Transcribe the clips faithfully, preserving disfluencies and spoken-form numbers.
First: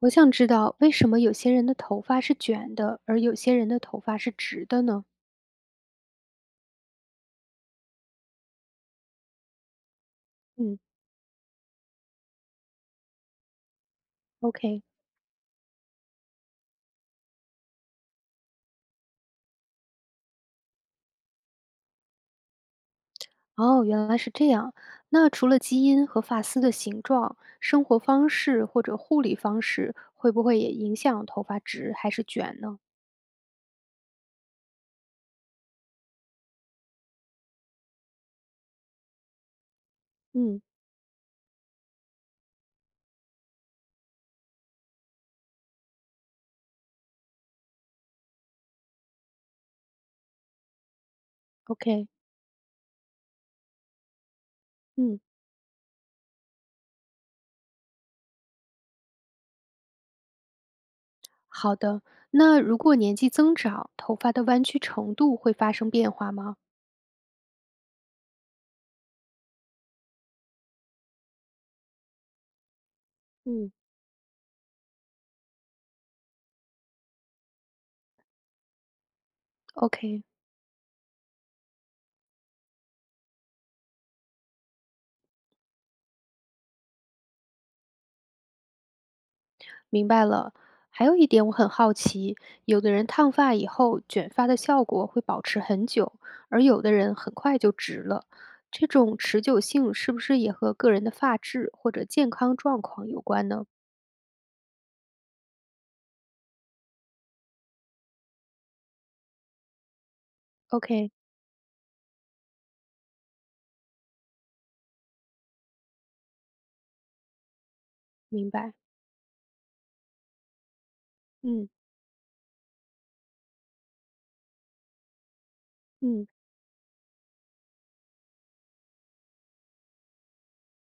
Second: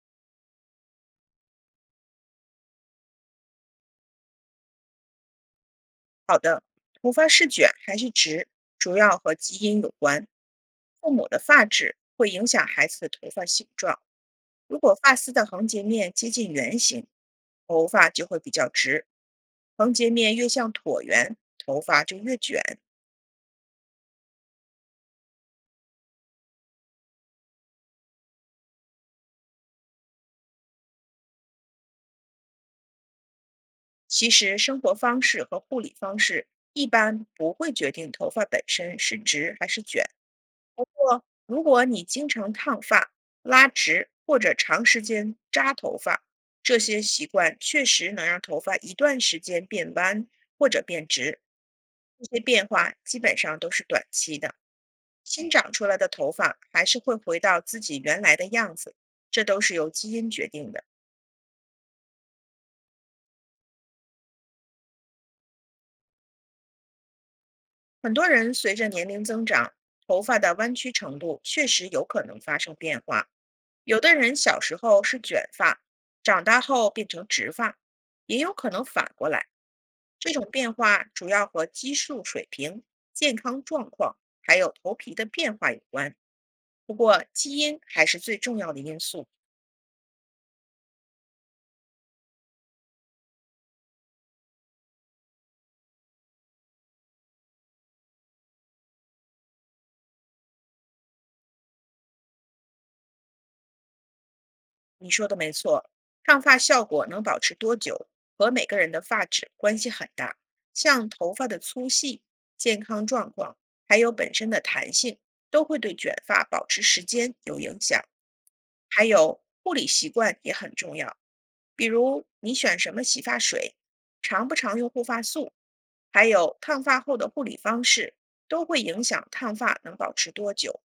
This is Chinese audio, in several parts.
我想知道为什么有些人的头发是卷的，而有些人的头发是直的呢？好的，头发是卷还是直，主要和基因有关。嗯父母的发质会影响孩子的头发形状。如，OK，果发丝的横截面接近圆形，头发就会比较直；横截面越像椭圆，头发就越卷。哦，原来是这样。那除了基因和发丝的形状，生活方式或者护理方式会不会也影响头发直还是卷呢？其实，生活方式和护理方式一般不会决定头发本身是直还是卷。嗯如果你经常烫发、拉直或者长时间扎头发，这些习惯确实能让头发一段时间变弯或者变直。，OK，这些变化基本上都是短期的，嗯，新长出来的头发还是会回到自己原来的样子，这都是由基因决定的。好的，那如果年纪增长，头发的弯曲程度会发生变化吗？很多人随着年龄增长，头发的弯曲程度确实有可能发生变化，嗯，有的人小时候是卷发，长大后变成直发，也有可能反过来。？OK，这种变化主要和激素水平、健康状况还有头皮的变化有关。不过，基因还是最重要的因素。明白了。还有一点我很好奇，有的人烫发以后，卷发的效果会保持很久，而有的人很快就直了。这种持久性是不是也和个人的发质或者健康状况有关呢你说的没错，烫发效果能保持多久和每个人的发质关系很大。像？OK，头发的粗细、健康状况，还有本身的弹性，都会对卷发保持时间有影响。明白。还有护理习惯也很重要，嗯，比如你选什么洗发水，常不常用护发素，还嗯，有烫发后的护理方式，都会影响烫发能保持多久。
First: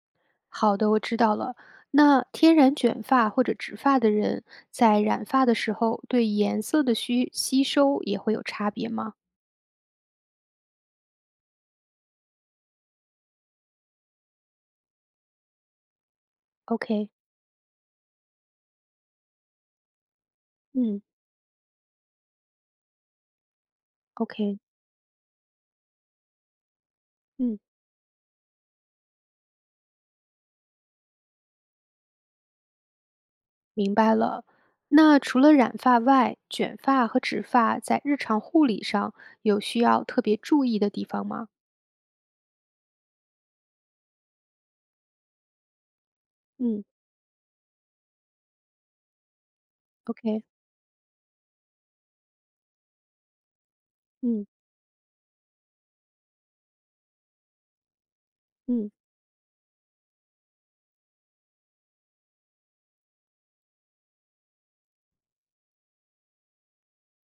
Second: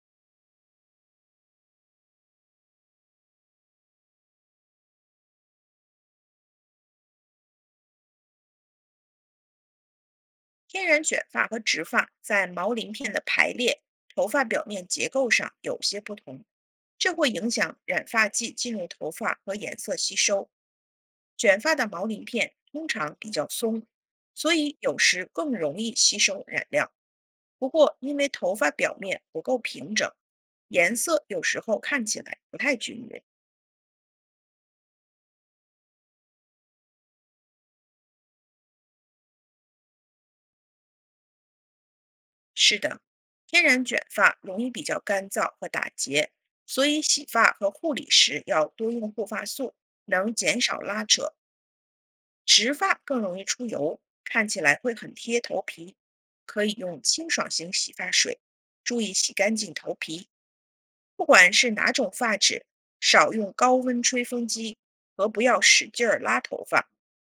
好的，我知道了。那天然卷发或者直发的人，在染发的时候，对颜色的需吸收也会有差别吗天然卷发和直发在毛鳞片的排列、头发表面结构上有些不同，？OK，这会影响染发剂进入头发和颜色吸收。嗯卷发的毛鳞片通常比较松，所，OK，以有时更容易吸收染料。嗯。不过，因为头发表面不够平整，颜色有时候看起来不太均匀。明白了。那除了染发外，卷发和直发在日常护理上有需要特别注意的地方吗？是的，天然卷发容易比较干燥和打结，所嗯以洗发和护理时要多用护发素，能？OK，减少拉扯。直发更容易出油，看嗯，起来会很贴头皮，可以用清爽型洗发水，嗯注意洗干净头皮。不管是哪种发质，少用高温吹风机和不要使劲儿拉头发，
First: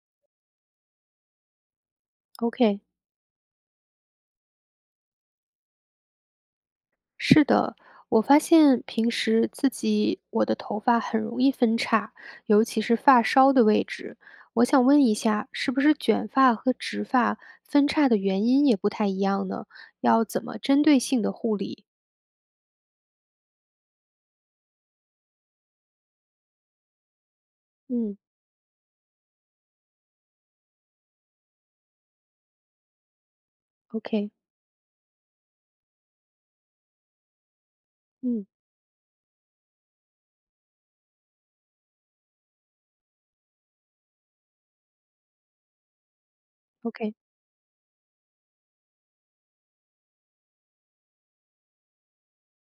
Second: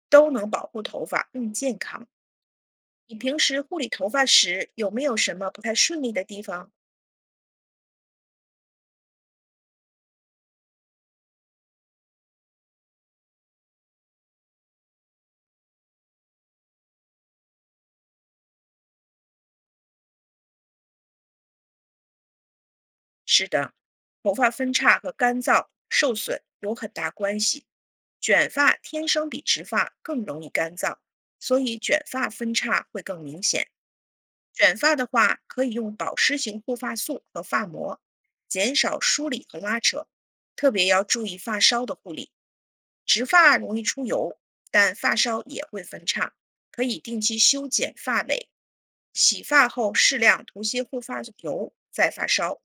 都能保护头发更健康。，OK，你平时护理头发时有没有什么不太顺利的地方？是的，我发现平时自己我的头发很容易分叉，尤其是发梢的位置。我想问一下，是不是卷发和直发分叉的原因也不太一样呢？要怎么针对性的护理？是的，头发分叉和干燥、受损有很大关系。嗯卷发天生比直发更容易干燥，所以卷发分叉会更明显。？OK，OK， 卷发的话，可以用保湿型护发素和发膜，嗯减少梳理和拉扯，特别要注意发梢的护理。直发容易出油，但发梢也会分叉，可以，OK。定期修剪发尾。洗发后适量涂些护发油，再发梢，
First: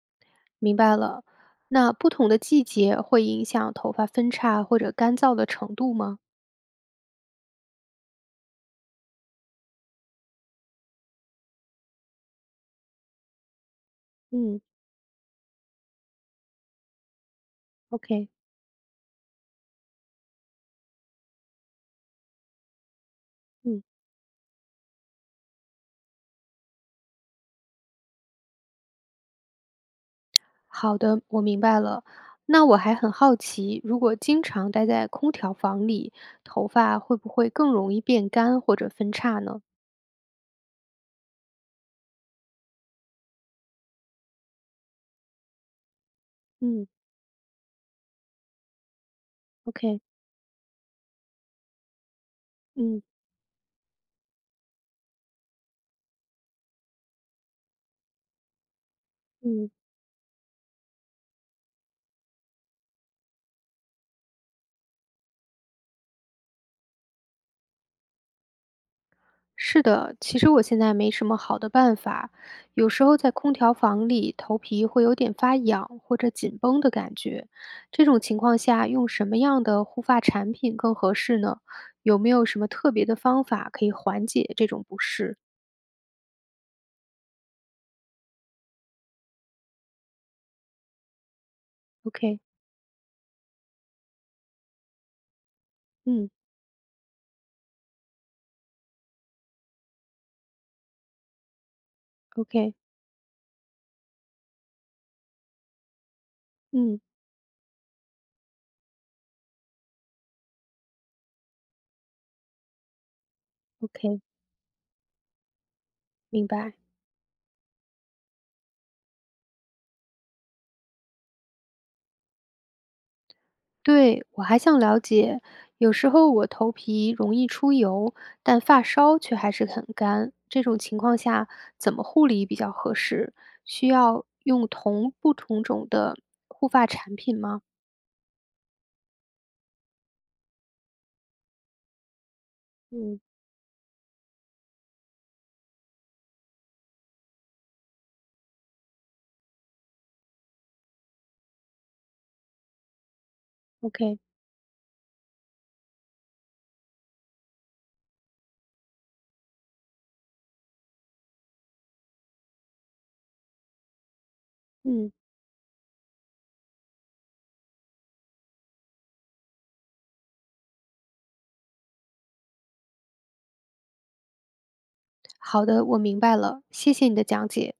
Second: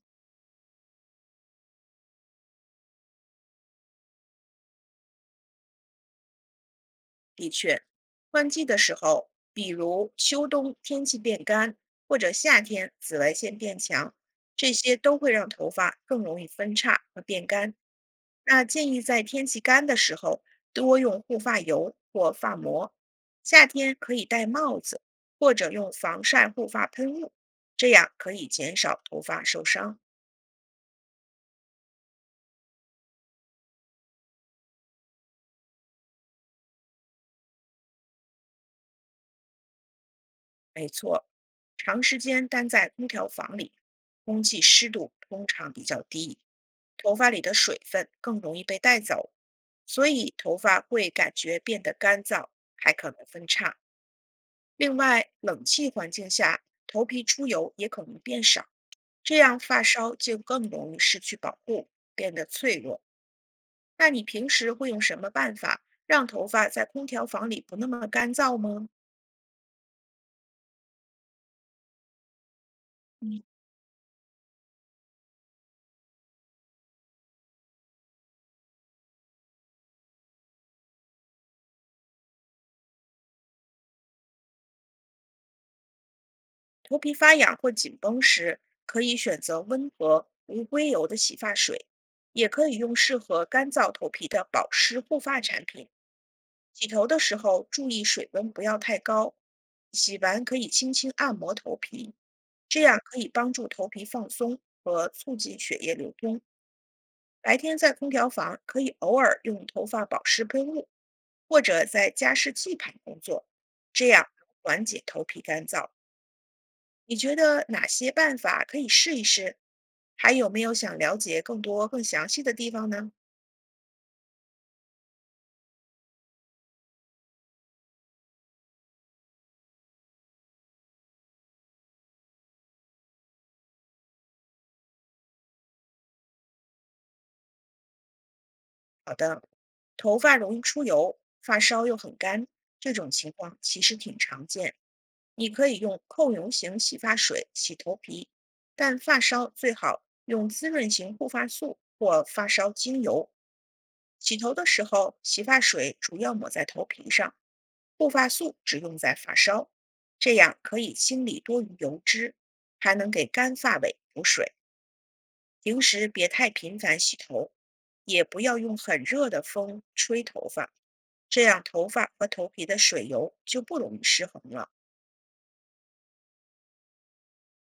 明白了。那不同的季节会影响头发分叉或者干燥的程度吗？的确，换季的时候，比如秋冬天气变干，或者夏天紫外线变强，嗯这些都会让头发更容易分叉和变干。，OK，那建议在天气干的时候多用护发油或发膜，夏嗯。天可以戴帽子或者用防晒护发喷雾，这样可以减少头发受伤。好的，我明白了。那我还很好奇，如果经常待在空调房里，头发会不会更容易变干或者分叉呢？没错，长时间待在空调房里，空气湿度通常比较低，嗯头发里的水分更容易被带走，，OK，所以头发会感觉变得干燥，还嗯，可能分叉。另外，冷气环境下，头皮出油也可能变少，这样嗯。发梢就更容易失去保护，变得脆弱。那你平时会用什么办法让头发在空调房里不那么干燥吗？是的，其实我现在没什么好的办法，有时候在空调房里，头皮会有点发痒或者紧绷的感觉。这种情况下，用什么样的护发产品更合适呢？有没有什么特别的方法可以缓解这种不适头皮发痒或紧绷时，可以选择温和无硅油的洗发水，？OK，也可以用适合干燥头皮的保湿护发产品。嗯洗头的时候注意水温不要太高，洗完可以轻轻按摩头皮，，OK，这样可以帮助头皮放松和促进血液流通。嗯白天在空调房可以偶尔用头发保湿喷雾，或者在加湿器旁工作，这，OK，样能缓解头皮干燥。明白。你觉得哪些办法可以试一试？还有没有想了解更多、更详细的地方呢？对，我还想了解，有时候我头皮容易出油，但发梢却还是很干，这种情况下怎么护理比较合适？需要用同不同种的护发产品吗？好的，头发容易出油，发梢又很干，这种嗯情况其实挺常见。你可以用控油型洗发水洗头皮，但发梢最好用滋润型护发素或发梢精油，OK，洗头的时候，洗发水主要抹在头皮上，护发素只用在发梢，这样可以清理多余油脂，还能给干发尾补水。嗯，平时别太频繁洗头，也不要用很热的风吹头发，这样头发和头皮的水油就不容易失衡了。好的，我明白了，谢谢你的讲解。